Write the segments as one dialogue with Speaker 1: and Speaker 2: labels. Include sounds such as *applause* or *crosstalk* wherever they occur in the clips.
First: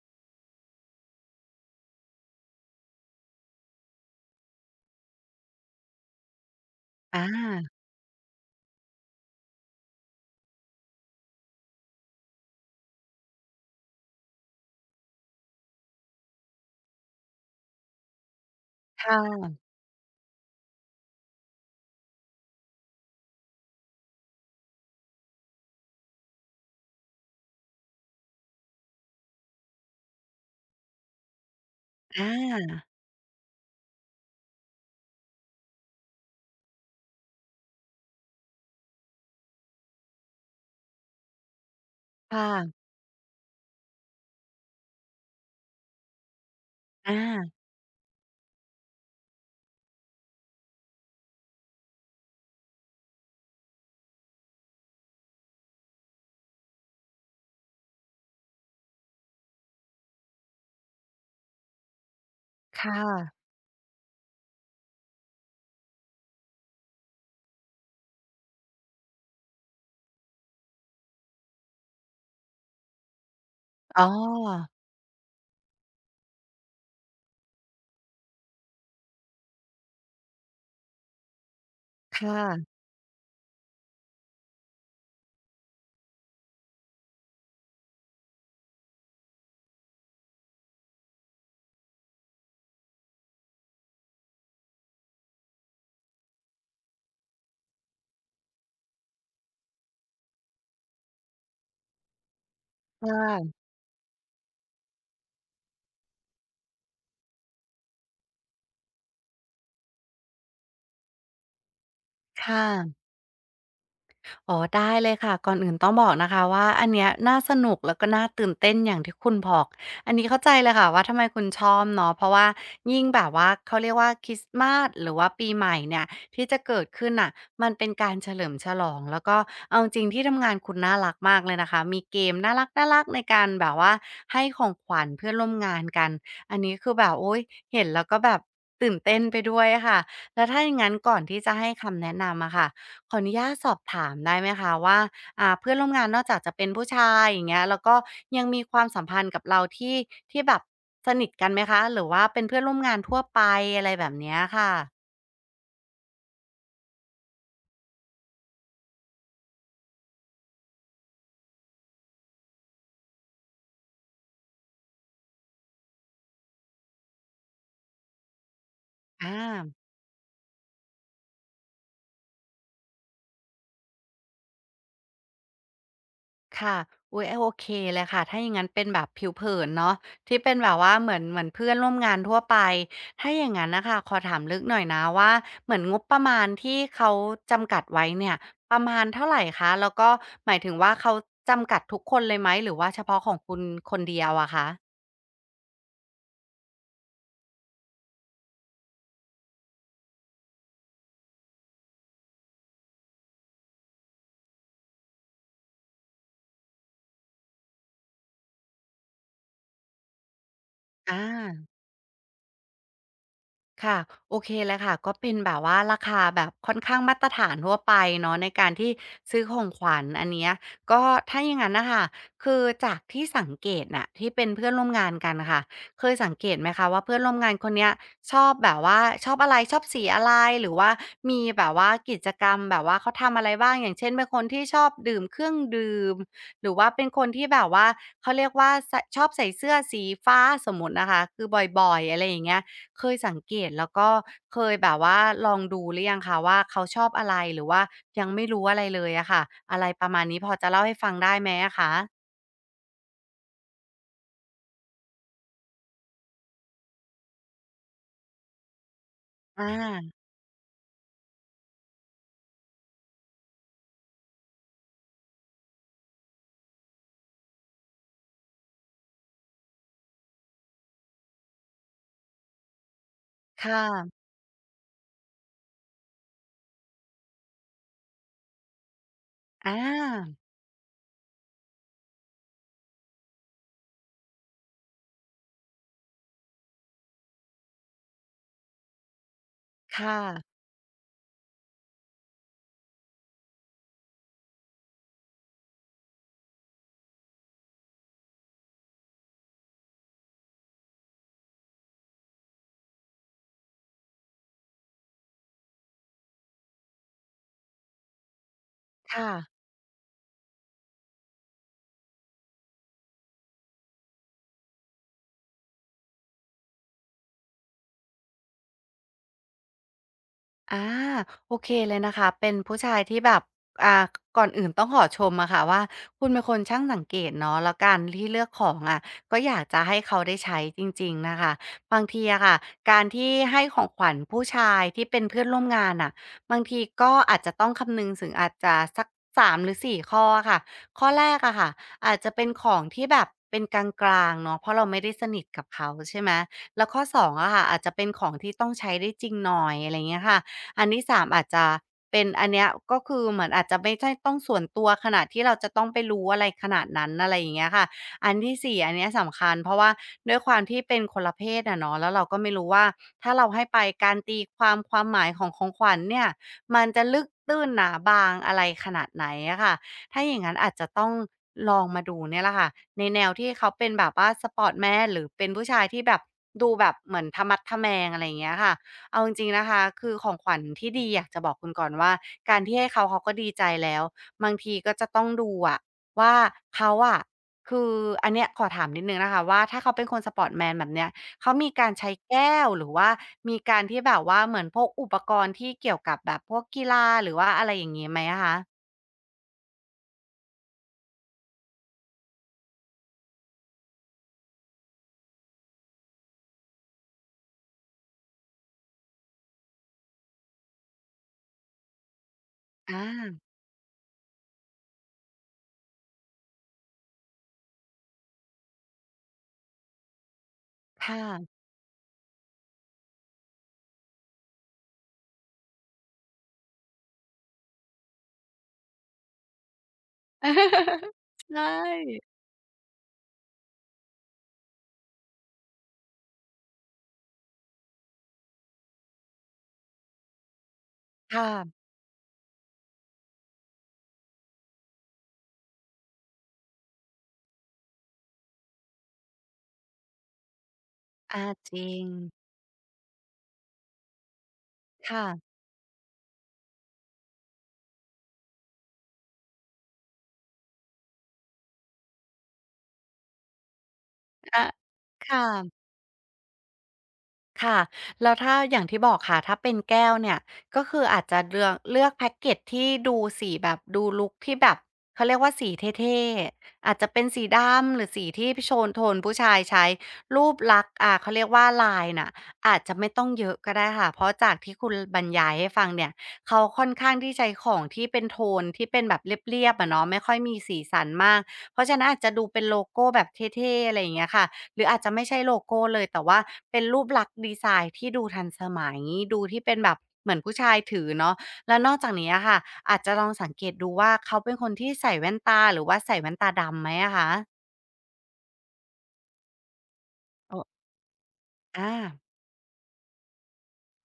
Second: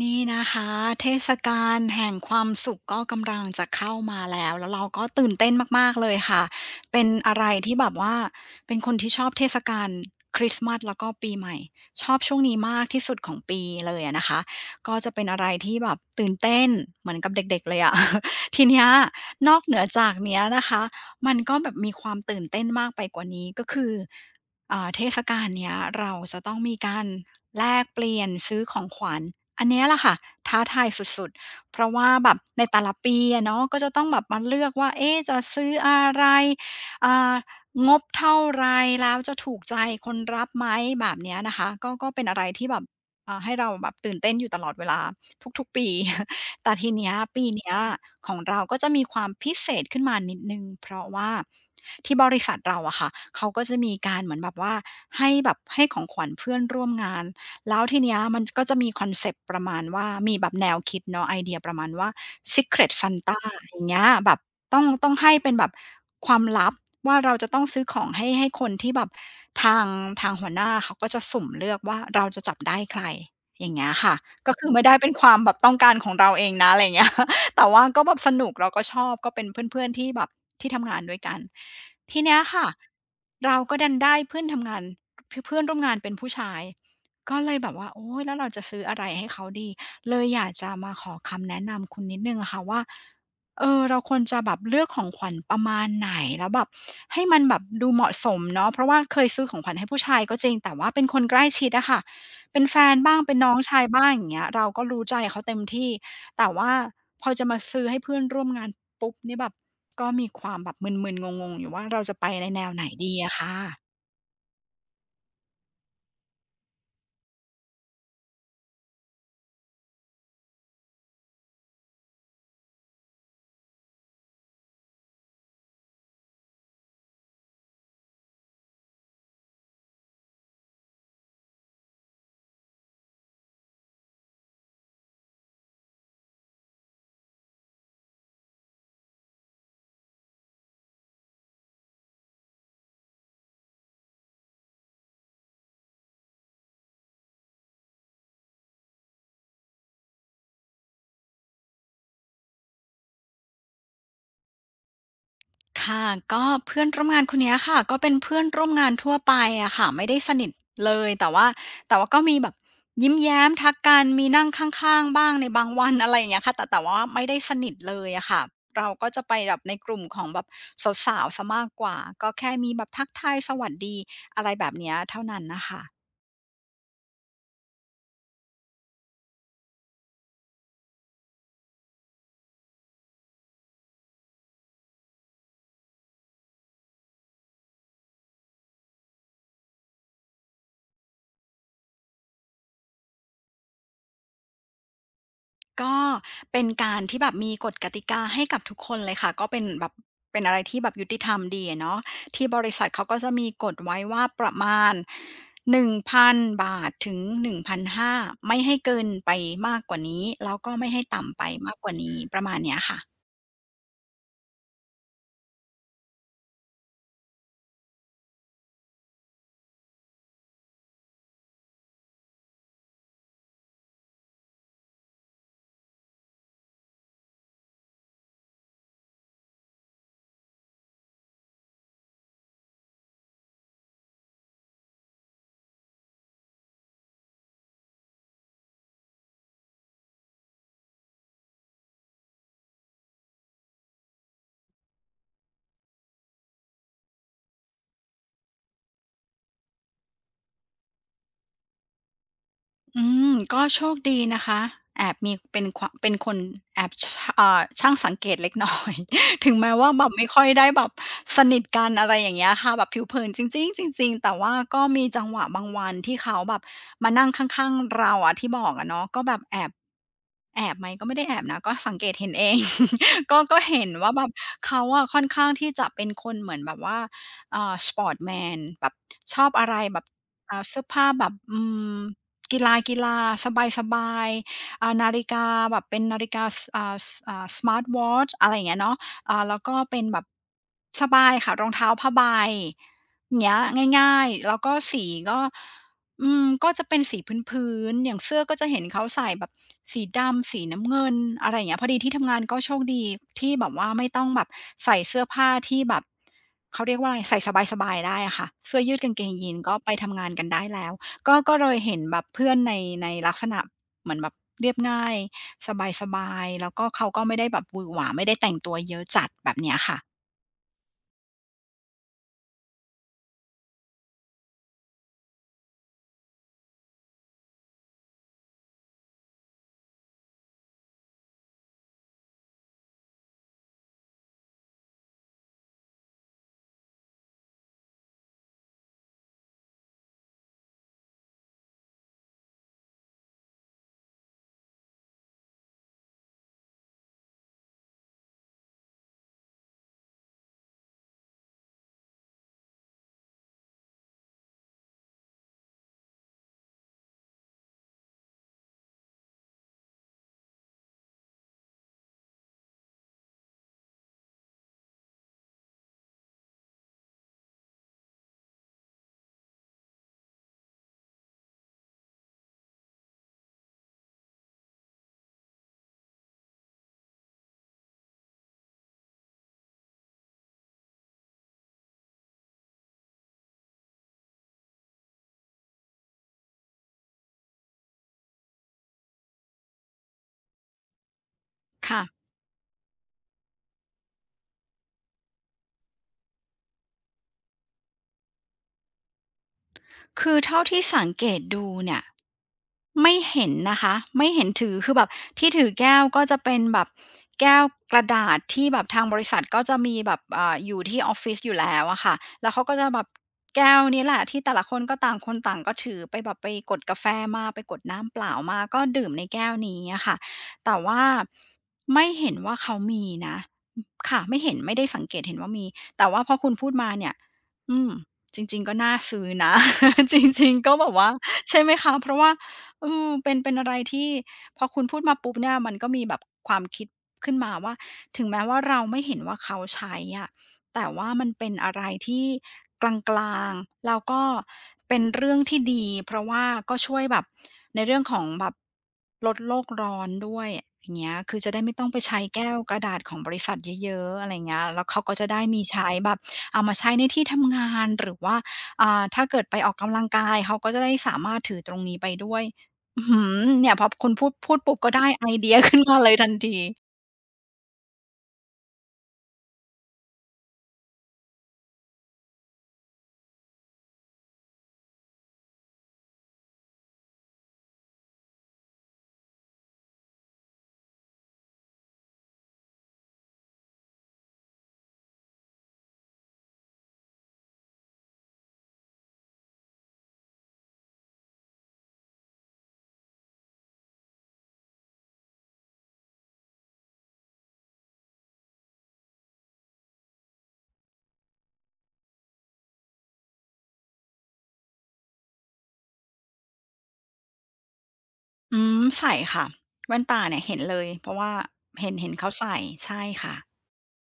Speaker 1: นี่นะคะเทศกาลแห่งความสุขก็กำลังจะเข้ามาแล้วแล้วเราก็ตื่นเต้นมากๆเลยค่ะเป็น
Speaker 2: อา
Speaker 1: อะไรที่แบบว่าเป็นคนที่ชอบเทศกาลคริสต์มาสแล้วก็ปีใหม่ชอบช่วงนี้มากที่สุดของปีเลยอะนะคะก็จะเป็นอะไรที่แบบตื่นเต้นเหมือนกับเด็กๆเลยอะ *laughs* ทีเนี้ย
Speaker 2: ค่ะ
Speaker 1: นอกเหนือจากเนี้ยนะคะมันก็แบบมีความตื่นเต้นมากไปกว่านี้ก็คือเทศกาลเนี้ยเราจะต้องมีการ แลกเปลี่ยนซื้อของขวัญอันเนี้ยแหละค่ะท้าทายสุดๆเพราะว่า
Speaker 2: อ
Speaker 1: แบบในแต่
Speaker 2: า
Speaker 1: ละปีอะเนาะก็จะต้องแบบมาเลือกว่าเอ๊ะจะซื้ออะไรอ่างบเท่าไรแล้วจะถูกใจคนรับไหมแบบเนี้ยนะคะก็เป็นอะไรที่แบ
Speaker 2: ค่ะ
Speaker 1: บให้เราแบบตื่นเต้นอยู่ตลอดเวลาทุกๆปี *laughs* แต่ทีเนี้ยปี
Speaker 2: อา
Speaker 1: เนี้ยของเราก็จะมีความพิเศษขึ้นมานิดหนึ่งเพราะว่าที่บริษัทเราอะค่ะเขาก็จะมีการเหมือนแบบว่าให้แบบให้ของขวัญเพื่อนร่วมงาน แล้วทีเนี้ยมันก็จะมีคอนเซปต์ประมาณว่ามีแบบแนวคิดเนาะไอเดียประมาณว่า Secret
Speaker 2: ค่ะ
Speaker 1: Santa อย่างเงี้ยแบบต้องให้เป็นแบบความลับว่าเราจะต้องซื้อของให้คนที่แบบทางทางหัวหน้าเขาก็จะสุ่มเลือกว่าเราจะจับได้ใครอย่างเงี้ย
Speaker 2: อ๋
Speaker 1: ค่ะก็คื
Speaker 2: อ
Speaker 1: อไม่ได้เป็นความแบบต้องการของเราเองนะอะไรอย่างเงี้ย *laughs* แต่ว่าก็แบบสนุกเราก็ชอบก็เป็นเพื่อนๆที่แบบที่ทำงานด้วยกัน
Speaker 2: ค
Speaker 1: ทีเนี้ยค่ะ
Speaker 2: ่ะ
Speaker 1: เราก็ดันได้เพื่อนทำงานเพื่อนร่วมงานเป็นผู้ชาย ก็เลยแบบว่าโอ๊ยแล้วเราจะซื้ออะไรให้เขาดีเลยอยากจะมาขอคำแนะนำคุณนิดหนึ่งอะค่ะว่าเออเราควรจะแบบเลือกของขวัญประมาณไหนแล้วแบบให้มันแบบดูเหมาะสมเนาะเพราะว่าเคยซื้อของขวัญให้ผู้ชายก็จริงแต่ว่าเป็นคนใกล้ชิดอะค่ะเป็นแฟน
Speaker 2: ค่ะ
Speaker 1: บ้างเป็นน้องชายบ้างอย่างเงี้ยเราก็รู้ใจเขาเต็มที่แต่ว่าพอจะมาซื้อให้เพื่อนร่วมงานปุ๊บนี่แบบก็มีความแบบมึนๆงงๆอยู่ว่าเราจะไปในแน
Speaker 2: ค่ะ
Speaker 1: วไหนดีอะค่ะ
Speaker 2: อ๋อได้เลยค่ะก่อนอื่นต้องบอกนะคะว่าอันเนี้ยน่าสนุกแล้วก็น่าตื่นเต้นอย่างที่คุณบอกอันนี้เข้าใจเลยค่ะว่าทำไมคุณชอบเนาะเพราะว่ายิ่งแบบว่าเขาเรียกว่าคริสต์มาสหรือว่าปีใหม่เนี่ยที่จะเกิดขึ้นน่ะมันเป็นการเฉลิมฉลองแล้วก็เอาจริงๆที่ทำงานคุณน่ารักมากเลยนะคะมีเกมน่ารักๆในการแบบว่าให้ของขวัญเพื่อนร่วมงานกันอันนี้คือแบบโอ๊ยเห็นแล้วก็แบบตื่นเต้นไปด้วยค่ะแล้วถ้าอย่างงั้นก่อนที่จะให้คำแนะนำอะค่ะ ขออนุญาตสอบถามได้ไหมคะว่าเพื่อนร่วมงานนอกจากจะเป็นผู้ชายอย่างเงี้ยแล้วก็ยังมีความสัมพันธ์กับเราที่ที่แบบสนิทกันไหมคะหรือว่าเป็นเพื่อนร่วมงานทั่วไปอะไรแบบเนี้ยค่ะ
Speaker 1: ค่ะก็เพื่อนร่วมงานคนเนี้ยค่ะก็เป็นเพื่อนร่วมงานทั่วไปอะค่ะไม่ได้สนิทเลยแต่ว่าก็มีแบบยิ้มแย้มทักกันมีนั่งข้างๆบ้างในบางวัน *laughs* อะไรอย่างเงี้ยค่ะแต่ว่าไม่ได้สนิทเลยอะค่ะเราก็จะไปแบบ
Speaker 2: อา
Speaker 1: ในกลุ่มของแบบสาวๆเสียมากกว่าก็แค่มีแบบทักทายสวัสดีอะไรแบบเนี้ยเท่านั้นน่ะค่ะ
Speaker 2: ค่ะอุ๊ยโอเคเลยค่ะถ้าอย่างงั้นเป็นแบบผิวเผินเนาะที่เป็นแบบว่าเหมือนเพื่อนร่วมงานทั่วไปถ้าอย่างงั้นน่ะค่ะขอถามลึกหน่อยนะว่าเหมือนงบประมาณที่เขาจำกัดไว้เนี่ยประมาณเท่าไรคะแล้วก็หมายถึงว่าเขาจำกัดทุกคนเลยไหมหรือว่าเฉพาะของคุณคนเดียวอะคะ
Speaker 1: ก็เป็นการที่แบบมีกฎกติกาให้กับทุกคนเลยค่ะก็เป็นแบบเป็นอะไรที่แบบยุติธรรมดีอะเนาะที่บริษัทเขาก็จะมีกฎไว้ว่าประมาณ1,000บาทถึง1,500ไม่ให้เกินไปมากกว่านี้แล้วก็ไม่ให้
Speaker 2: อ
Speaker 1: ต่ำไป
Speaker 2: า
Speaker 1: มากกว่านี้ประมาณเนี้ยค่ะ
Speaker 2: ค่ะโอเคเลยค่ะก็เป็นแบบว่าราคาแบบค่อนข้างมาตรฐานทั่วไปเนาะในการที่ซื้อของขวัญอันเนี้ยก็ถ้าอย่างนั้นนะคะคือจากที่สังเกตน่ะที่เป็นเพื่อนร่วมงานกันค่ะเคยสังเกตไหมคะว่าเพื่อนร่วมงานคนเนี้ยชอบแบบว่าชอบอะไรชอบสีอะไรหรือว่ามีแบบว่ากิจกรรมแบบว่าเขาทำอะไรบ้างอย่างเช่นเป็นคนที่ชอบดื่มเครื่องดื่มหรือว่าเป็นคนที่แบบว่าเขาเรียกว่าใสชอบใส่เสื้อสีฟ้าสมมุตินะคะคือบ่อยๆอะไรอย่างเงี้ย เคยสังเกตแล้วก็เคยแบบว่าลองดูหรือยังคะว่าเขาชอบอะไรหรือว่ายังไม่รู้อะไรเลยอะค่ะอะไรประมาณนี้พอจะเล่าให้ฟังได้ไหมอะคะ
Speaker 1: อืมก็โชคดีนะคะแอบมีเป็นควะเป็นคนแอบชะเอ่าช่างสังเกตเล็กน้อย *laughs* ถึง
Speaker 2: อ
Speaker 1: แม้ว่าแบบ
Speaker 2: า
Speaker 1: ไม่ค่อยได้แบบสนิทกันอะไรอย่างเงี้ยค่ะแบบผิวเผินจริงๆจริงๆแต่ว่าก็มีจังหวะบางวันที่เขาแบบมานั่งข้างๆเราอะที่บอกอะเนาะก็แบบแอบไหมก็ไม่ได้แอบนะก็สังเกตเห็นเอง *laughs* ก็
Speaker 2: ค
Speaker 1: เห็นว่า
Speaker 2: ่ะ
Speaker 1: แบบเขาอะค่อนข้างที่จะเป็นคนเหมือนแบบว่าSportman แบบชอบอะ
Speaker 2: อ
Speaker 1: ไรแบบ
Speaker 2: า
Speaker 1: เสื้อผ้าแบบม กีฬาสบายๆนาฬิกาแบบเป็นนาฬิกาสอ่าสอ่า Smart Watch อะไรอย่างเงี้ยเนาะแล้วก็เป็น
Speaker 2: ค่ะ
Speaker 1: แบบสบายค่ะรองเท้าผ้าใบอย่างเงี้ยง่ายๆแล้วก็สีก็อืมก็จะเป็นสีพื้นๆอย่างเสื้อก็จะเห็นเขาใส่แบบสีดำสีน้ำเงินอะไรอย่างเงี้ยพอดีที่ทำงานก็โชคดีที่แบบว่าไม่ต้องแบบใส่เสื้อผ้าที่แบบเขาเรียกว่าอะไรใส่สบายๆได้อะค่ะเสื้อยืดกางเก
Speaker 2: ค่ะ
Speaker 1: งยีนก็ไปทำงานกันได้แล้ว ก็เลยเห็นแบบเพื่อนในในลักษณะเหมือนแบบเรียบง่ายสบายๆแล้วก็เขาก็ไม่ได้แบบหวือหวาไม่ได้แต่งตัวเยอะจัดแบบเนี้ยค่ะ
Speaker 2: อาโอเคเลยนะคะเป็นผู้ชายที่แบบอ่าก่อนอื่นต้องขอชมอะค่ะว่าคุณเป็นคนช่างสังเกตเนาะแล้วการที่เลือกของอะก็อยากจะให้เขาได้ใช้จริงๆนะคะบางทีอะค่ะการที่ให้ของขวัญผู้ชายที่เป็นเพื่อนร่วมงานอะบางทีก็อาจจะต้องคำนึงถึงอาจจะสักสามหรือสี่ข้ออะค่ะข้อแรกอะค่ะอาจจะเป็นของที่แบบเป็นกลางๆเนาะเพราะเราไม่ได้สนิทกับเขาใช่ไหมแล้วข้อ2องอะค่ะอาจจะเป็นของที่ต้องใช้ได้จริงหน่อยอะไรอย่างเงี้ยค่ะ อันที่สามอาจจะเป็นอันเนี้ยก็คือเหมือนอาจจะไม่ใช่ต้องส่วนตัวขนาดที่เราจะต้องไปรู้อะไรขนาดนั้นอะไรอย่างเงี้ยค่ะอันที่สี่อันเนี้ยสำคัญเพราะว่าด้วยความที่เป็นคนละเพศอะเนาะแล้วเราก็ไม่รู้ว่าถ้าเราให้ไปการตีความความหมายของของขวัญเนี่ยมันจะลึกตื้นหนาบางอะไรขนาดไหนอะค่ะถ้าอย่างนั้นอาจจะต้องลองมาดูเนี่ยแหละค่ะในแนวที่เขาเป็นแบบว่า s อร์ต m ม n หรือเป็นผู้ชายที่แบบดูแบบเหมือนทะมัดทะแมงอะไรอย่างเงี้ยค่ะ เอาจริงๆนะคะคือของขวัญที่ดีอยากจะบอกคุณก่อนว่าการที่ให้เขาเขาก็ดีใจแล้วบางทีก็จะต้องดูอะว่าเขาอะคืออันเนี้ยขอถามนิดหนึ่งนะคะว่าถ้าเขาเป็นคนสปอร์ตแมนแบบเนี้ยเขามีการ
Speaker 1: ค่ะ
Speaker 2: ใช้แก้วหรือว่ามีการที่แบบว่าเหมือนพกอุปกรณ์ที่เกี่ยวกับแบบพวกกีฬาหรือว่าอะไรอย่างงี้ไหมอะคะ
Speaker 1: คือเท่าที่สังเกตดูเนี่ย ไม่เห็นนะคะไม่เห็นถือคือแบบที่ถือแก้วก็จะเป็นแบบแก้วกระดาษที่แบบทางบริษัทก็จะมีแบบอยู่ที่ออฟฟิศอยู่แล้วอะค่ะแล้วเขาก็จะ
Speaker 2: อ
Speaker 1: แบบ
Speaker 2: า
Speaker 1: แก้วนี้แหละที่แต่ละคนก็ต่างคนต่างก็ถือไปแบบไปกดกาแฟมาไปกดน้ำเปล่ามาก็ดื่มในแก้วนี้อะค่ะแต่ว่า
Speaker 2: ค่ะ
Speaker 1: ไม่เห็นว่าเขามีนะอค่ะไม่เห็นไม่ได้สังเกตเห็นว่ามีแต่ว่าพอคุณพูดมาเนี่ยอืมจริงๆก็น่าซื้อนะ *laughs* จริงๆก็แบบว่า
Speaker 2: *laughs* ใช
Speaker 1: ใช่ไหมคะเพราะ
Speaker 2: ่
Speaker 1: ว่า เออเป็นอะไรที่พอคุณพูดมาปุ๊บเนี่ยมันก็มีแบบความคิดขึ้นมาว่าถึงแม้ว่าเราไม่เห็นว่าเขาใช้อะแต่ว่ามันเป็
Speaker 2: ค่ะ
Speaker 1: นอะไรที่กลางๆแล้วก็เป็นเรื่องที่ดีเพราะว่าก็ช่วยแบบในเรื่องของแบบลดโลกร้อนด้วยอย่างเงี้ยคือ
Speaker 2: อา
Speaker 1: จะได้
Speaker 2: จ
Speaker 1: ไม่ต้อ
Speaker 2: ริ
Speaker 1: งไป
Speaker 2: ง
Speaker 1: ใช้แก้วกระดาษของบริษัทเยอะๆอะไรเงี้ยแล้วเขาก็
Speaker 2: ค่ะ
Speaker 1: จะได้มีใช้แบบเอามาใช้ในที่ทำงานหรือว่าอ่าถ้าเกิดไปออกกำลังกายเขาก็จะได้สามารถถือตรงนี้ไปด้วย อื้อฮือเนี่ยพอคุณพูด
Speaker 2: อา
Speaker 1: ปุ๊บก็ได้
Speaker 2: ค
Speaker 1: ไอเดียขึ้น
Speaker 2: ่ะ
Speaker 1: มาเลยทันที
Speaker 2: ค่ะแล้วถ้าอย่างที่บอกค่ะถ้าเป็นแก้วเนี่ยก็คืออาจจะเลือกแพ็กเกจที่ดูสีแบบดูลุกที่แบบเขาเรียกว่าสีเท่ๆอาจจะเป็นสีดำหรือสีที่โชนโทนผู้ชายใช้รูปลักษณ์เขาเรียกว่าลายน่ะอาจจะไม่ต้องเยอะก็ได้ค่ะเพราะจากที่คุณบรรยายให้ฟังเนี่ยเขาค่อนข้างที่ใช้ของที่เป็นโทนที่เป็นแบบเรียบๆอะเนาะไม่ค่อยมีสีสันมากเพราะฉะนั้นอาจจะดูเป็นโลโกแบบเท่ๆอะไรอย่างเงี้ยค่ะ หรืออาจจะไม่ใช่โลโก้เลยแต่ว่าเป็นรูปลักษณ์ดีไซน์ที่ดูทันสมัยดูที่เป็นแบบเหมือนผู้ชายถือเนาะแล้วนอกจากนี้อะค่ะอาจจะลองสังเกตดูว่าเขาเป็นคนที่ใส่แว่นตาหรือว่าใส่แว่นตาดำไหมอะคะ
Speaker 1: อืมใส่ค่ะแว่นตาเนี่ยเห็
Speaker 2: โอ้
Speaker 1: นเล
Speaker 2: อ
Speaker 1: ยเพราะว่าเห็
Speaker 2: อา
Speaker 1: นเห็นเขาใส่ใช่ค่ะ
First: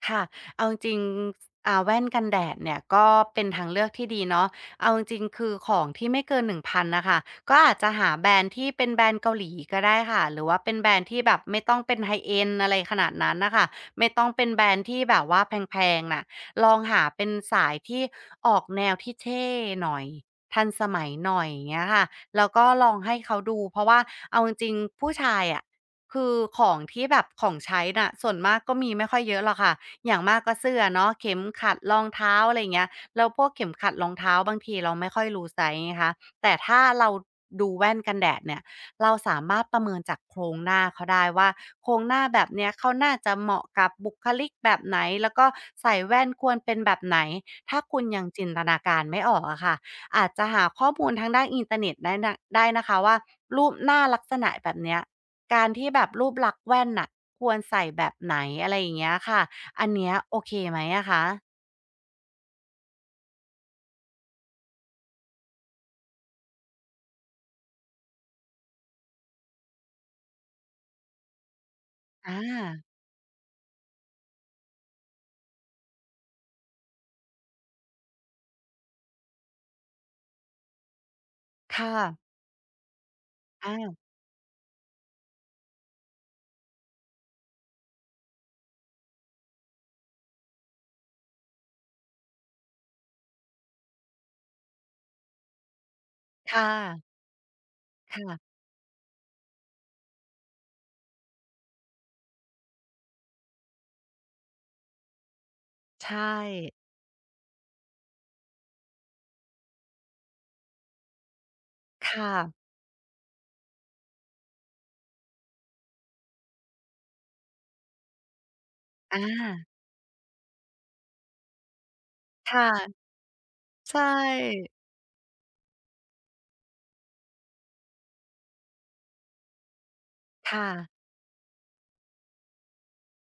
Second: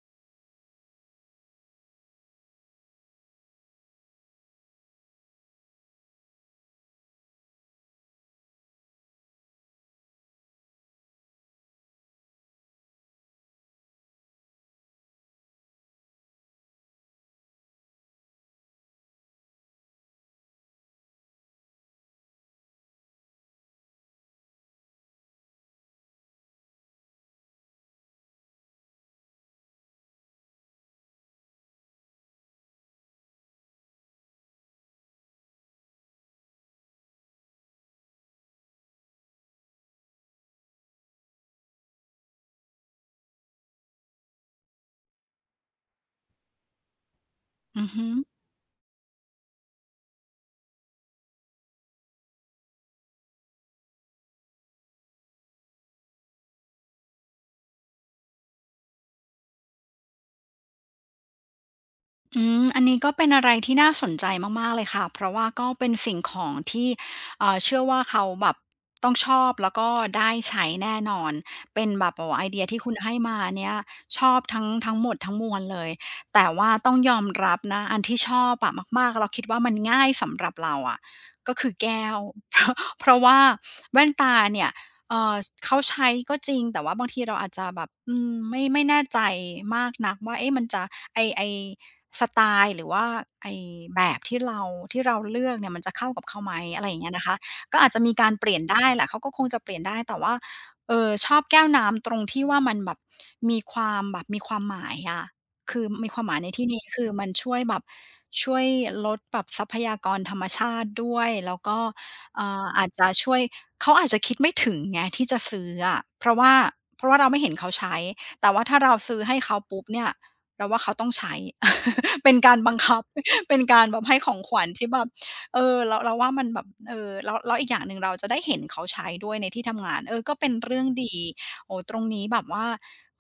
Speaker 2: ค่ะเอาจริงๆแว่นกันแดดเนี่ยก็เป็นทางเลือกที่ดีเนาะเอาจริงๆคือของที่ไม่เกิน1,000น่งพันน่ะค่ะก็อาจจะหาแบรนด์ที่เป็นแบรนด์เกาหลีก็ได้ค่ะ หรือว่าเป็นแบรนด์ที่แบบไม่ต้องเป็น High end อะไรขนาดนั้นน่ะค่ะไม่ต้องเป็นแบรนด์ที่แบบว่าแพงๆน่ะลองหาเป็นสายที่ออกแนวที่เท่หน่อยทันสมัยหน่อยอย่างเงี้ยค่ะแล้วก็ลองให้เขาดูเพราะว่าเอาจริงๆผู้ชายอะคือของที่แบบของใช้น่ะส่วนมากก็มีไม่ค่อยเยอะหรอกค่ะ อย่างมากก็เสื้อเนาะเข็มขัดรองเท้าอะไรอย่างเงี้ยแล้วพวกเข็มขัดรองเท้าบางทีเราไม่ค่อยรู้ไซซ์ไงคะแต่ถ้าเราดูแว่นกันแดดเนี่ยเราสามารถประเมินจากโครงหน้าเขาได้ว่าโครงหน้าแบบเนี้ยเขาน่าจะเหมาะกับบุคลิกแบบไหนแล้วก็ใส่แว่นควรเป็นแบบไหนถ้า
Speaker 1: อือ
Speaker 2: คุณ
Speaker 1: ฮึ
Speaker 2: ยังจินตนาการไม่ออกอะค่ะอาจจะหาข้อมูลทางด้านอินเทอร์เน็ตได้นะคะว่ารูปหน้าลักษณะแบบเนี้ยการที่แบบรูปลักษณ์แว่นน่ะควรใส่แบบไหนอะไรอย่างเงี้ยค่ะ อันเนี้ยโอเคไหมอะคะ
Speaker 1: อืมอันนี้ก็เป็นอะไรที่น่าสนใจมากๆเลยค่ะ เพราะว่าก็เป็นสิ่งของที่เชื่อว่าเขาแบบต้องชอบแล้วก็ได้ใช้แน่นอน เป็นแบบโอ้โฮ
Speaker 2: อา
Speaker 1: ไอเดียที่คุณให้มาเนี่ยชอบทั้งหมดทั้งมวลเลยแต่ว่าต้องยอมรับนะ อันที่ชอบอะมากๆเราคิดว่ามันง่ายสำหรับเราอะก็คือ
Speaker 2: ค่ะ
Speaker 1: แก้ว *laughs* เพราะเพราะว่าแว่
Speaker 2: อา
Speaker 1: นตาเนี่ยเอ่อเขาใช้ก็จริง แต่ว่าบางทีเราอาจจะแบบอืมไม่แน่ใจมากนักว่าเอ๊ะมันจะไอ้ สไตล์หรือว่าไอ้แบบที่เราเลือกเนี่ยมันจะเข้ากับเขาไหม
Speaker 2: ค่ะ
Speaker 1: อะไรอย่างเงี้ยนะคะก็อาจจะมีการเป
Speaker 2: ค่ะ
Speaker 1: ลี่ยนได้แหละเขาก็คงจะเปลี่ยนได้แต่ว่าเออชอบแก้วน้ำตรงที่ว่ามันแบบมีความแบบมีความหมายอะคือมีความหมา
Speaker 2: ใช่
Speaker 1: ยในที่นี้คือมันช่วยแบบช่วยลดแบบทรัพยากรธรรมชาติด้วยแล้วก็
Speaker 2: ค่ะ
Speaker 1: อาจจะช่วยเขาอาจจะคิดไม่ถึงไงที่จะซื้ออะเพราะว่าเราไม่เห็นเขาใช้แต่ว่าถ้าเรา
Speaker 2: อ
Speaker 1: ซื้อให้เขา
Speaker 2: า
Speaker 1: ปุ๊บเนี่ย เราว่าเขาต้องใช้ *laughs* เป็น
Speaker 2: ค
Speaker 1: การบังคับ
Speaker 2: ่ะ
Speaker 1: *laughs* เป็นการ
Speaker 2: ใช
Speaker 1: แบบให้ของขวัญ
Speaker 2: ่
Speaker 1: ที่แบบเออเราว่ามันแบบเออแล้วอีกอย่างหนึ่งเราจะได้เห็นเขาใช้ด้วยในที่ทำงานเออก็เป็น
Speaker 2: ค่ะ
Speaker 1: เรื่องดี โอ้ตรงนี้แบบว่า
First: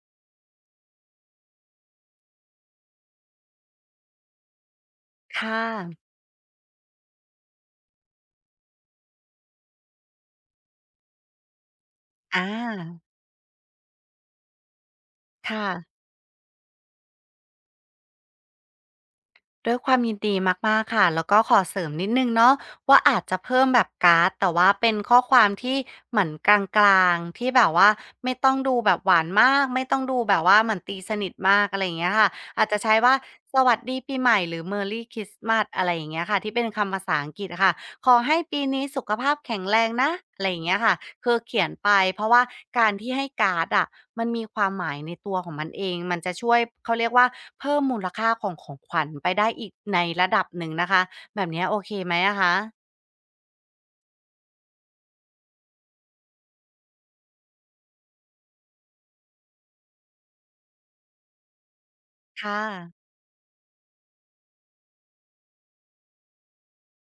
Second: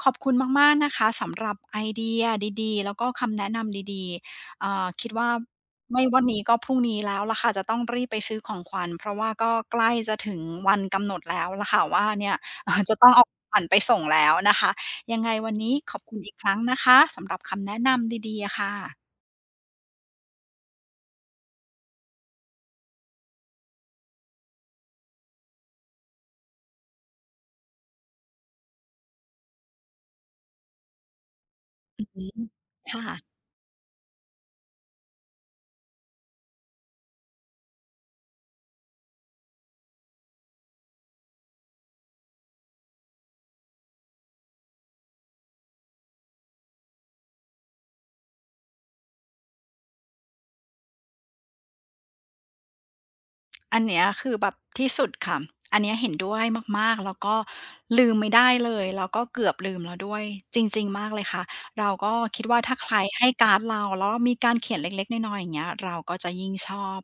Speaker 1: ขอบคุณมากๆนะคะสำหรับไอเดียดีๆแล้วก็คำแนะนำดีๆอ่าคิดว่า
Speaker 2: ค่ะ
Speaker 1: ไม่วันนี้ก็พรุ่งนี้แล้วล่ะค่ะจะต้องรีบไปซื้อของขวัญเพราะว่าก็ใกล้จะถึงวันกำหนดแล้วล่ะค่ะว่าเนี่ย
Speaker 2: อ
Speaker 1: *laughs* จะ
Speaker 2: า
Speaker 1: ต้องเอาของขวัญไปส่งแล้วนะคะ ยังไงวัน
Speaker 2: ค่ะ
Speaker 1: นี้ขอบคุณอีกครั้งนะคะสำหรับคำแนะนำดีๆอะค่ะ
Speaker 2: ด้วยความยินดีมากๆค่ะ แล้วก็ขอเสริมนิดหนึ่งเนาะว่าอาจจะเพิ่มแบบการ์ดแต่ว่าเป็นข้อความที่เหมือนกลางๆที่แบบว่าไม่ต้องดูแบบหวานมากไม่ต้องดูแบบว่าเหมือนตีสนิทมากอะไรอย่าง
Speaker 1: อื
Speaker 2: เงี้ยค่ะ
Speaker 1: ม
Speaker 2: อาจจะใช้ว่า
Speaker 1: ค่ะ
Speaker 2: สวัสดีปีใหม่หรือ "Merry Christmas" อะไรอย่างเงี้ยค่ะที่เป็นคำภาษาอังกฤษอะค่ะ ขอให้ปีนี้สุขภาพแข็งแรงนะอะไรอย่างเงี้ยค่ะคือเขียนไปเพราะว่าการที่ให้การ์ดอะมันมีความหมายในตัวของมันเองมันจะช่วยเขาเรียกว่าเพิ่มมูลค่าของของขวัญไปได้อีกในระดับหนึ่งนะคะแบบเนี้ยโอเคไหมอะคะ
Speaker 1: อันเนี้ยคือแบบที่สุดค่ะ อันเนี้ยเห็นด้วยมากๆแล้วก็ลืมไม่ได้เลยแล้วก็เกือบลืมแล้วด้วยจริงๆมากเลยค่ะเราก็คิด
Speaker 2: ค่ะ
Speaker 1: ว่าถ้าใครให้การ์ดเราแล้วมีการเขียนเล็กๆน้อยๆอย่างเงี้ยเราก็จะยิ่งชอบ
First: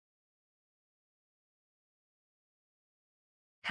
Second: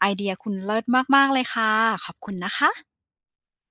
Speaker 1: ไอเดียคุณเลิศมากๆเลยค่ะขอบคุณนะคะ
Speaker 2: ค่ะ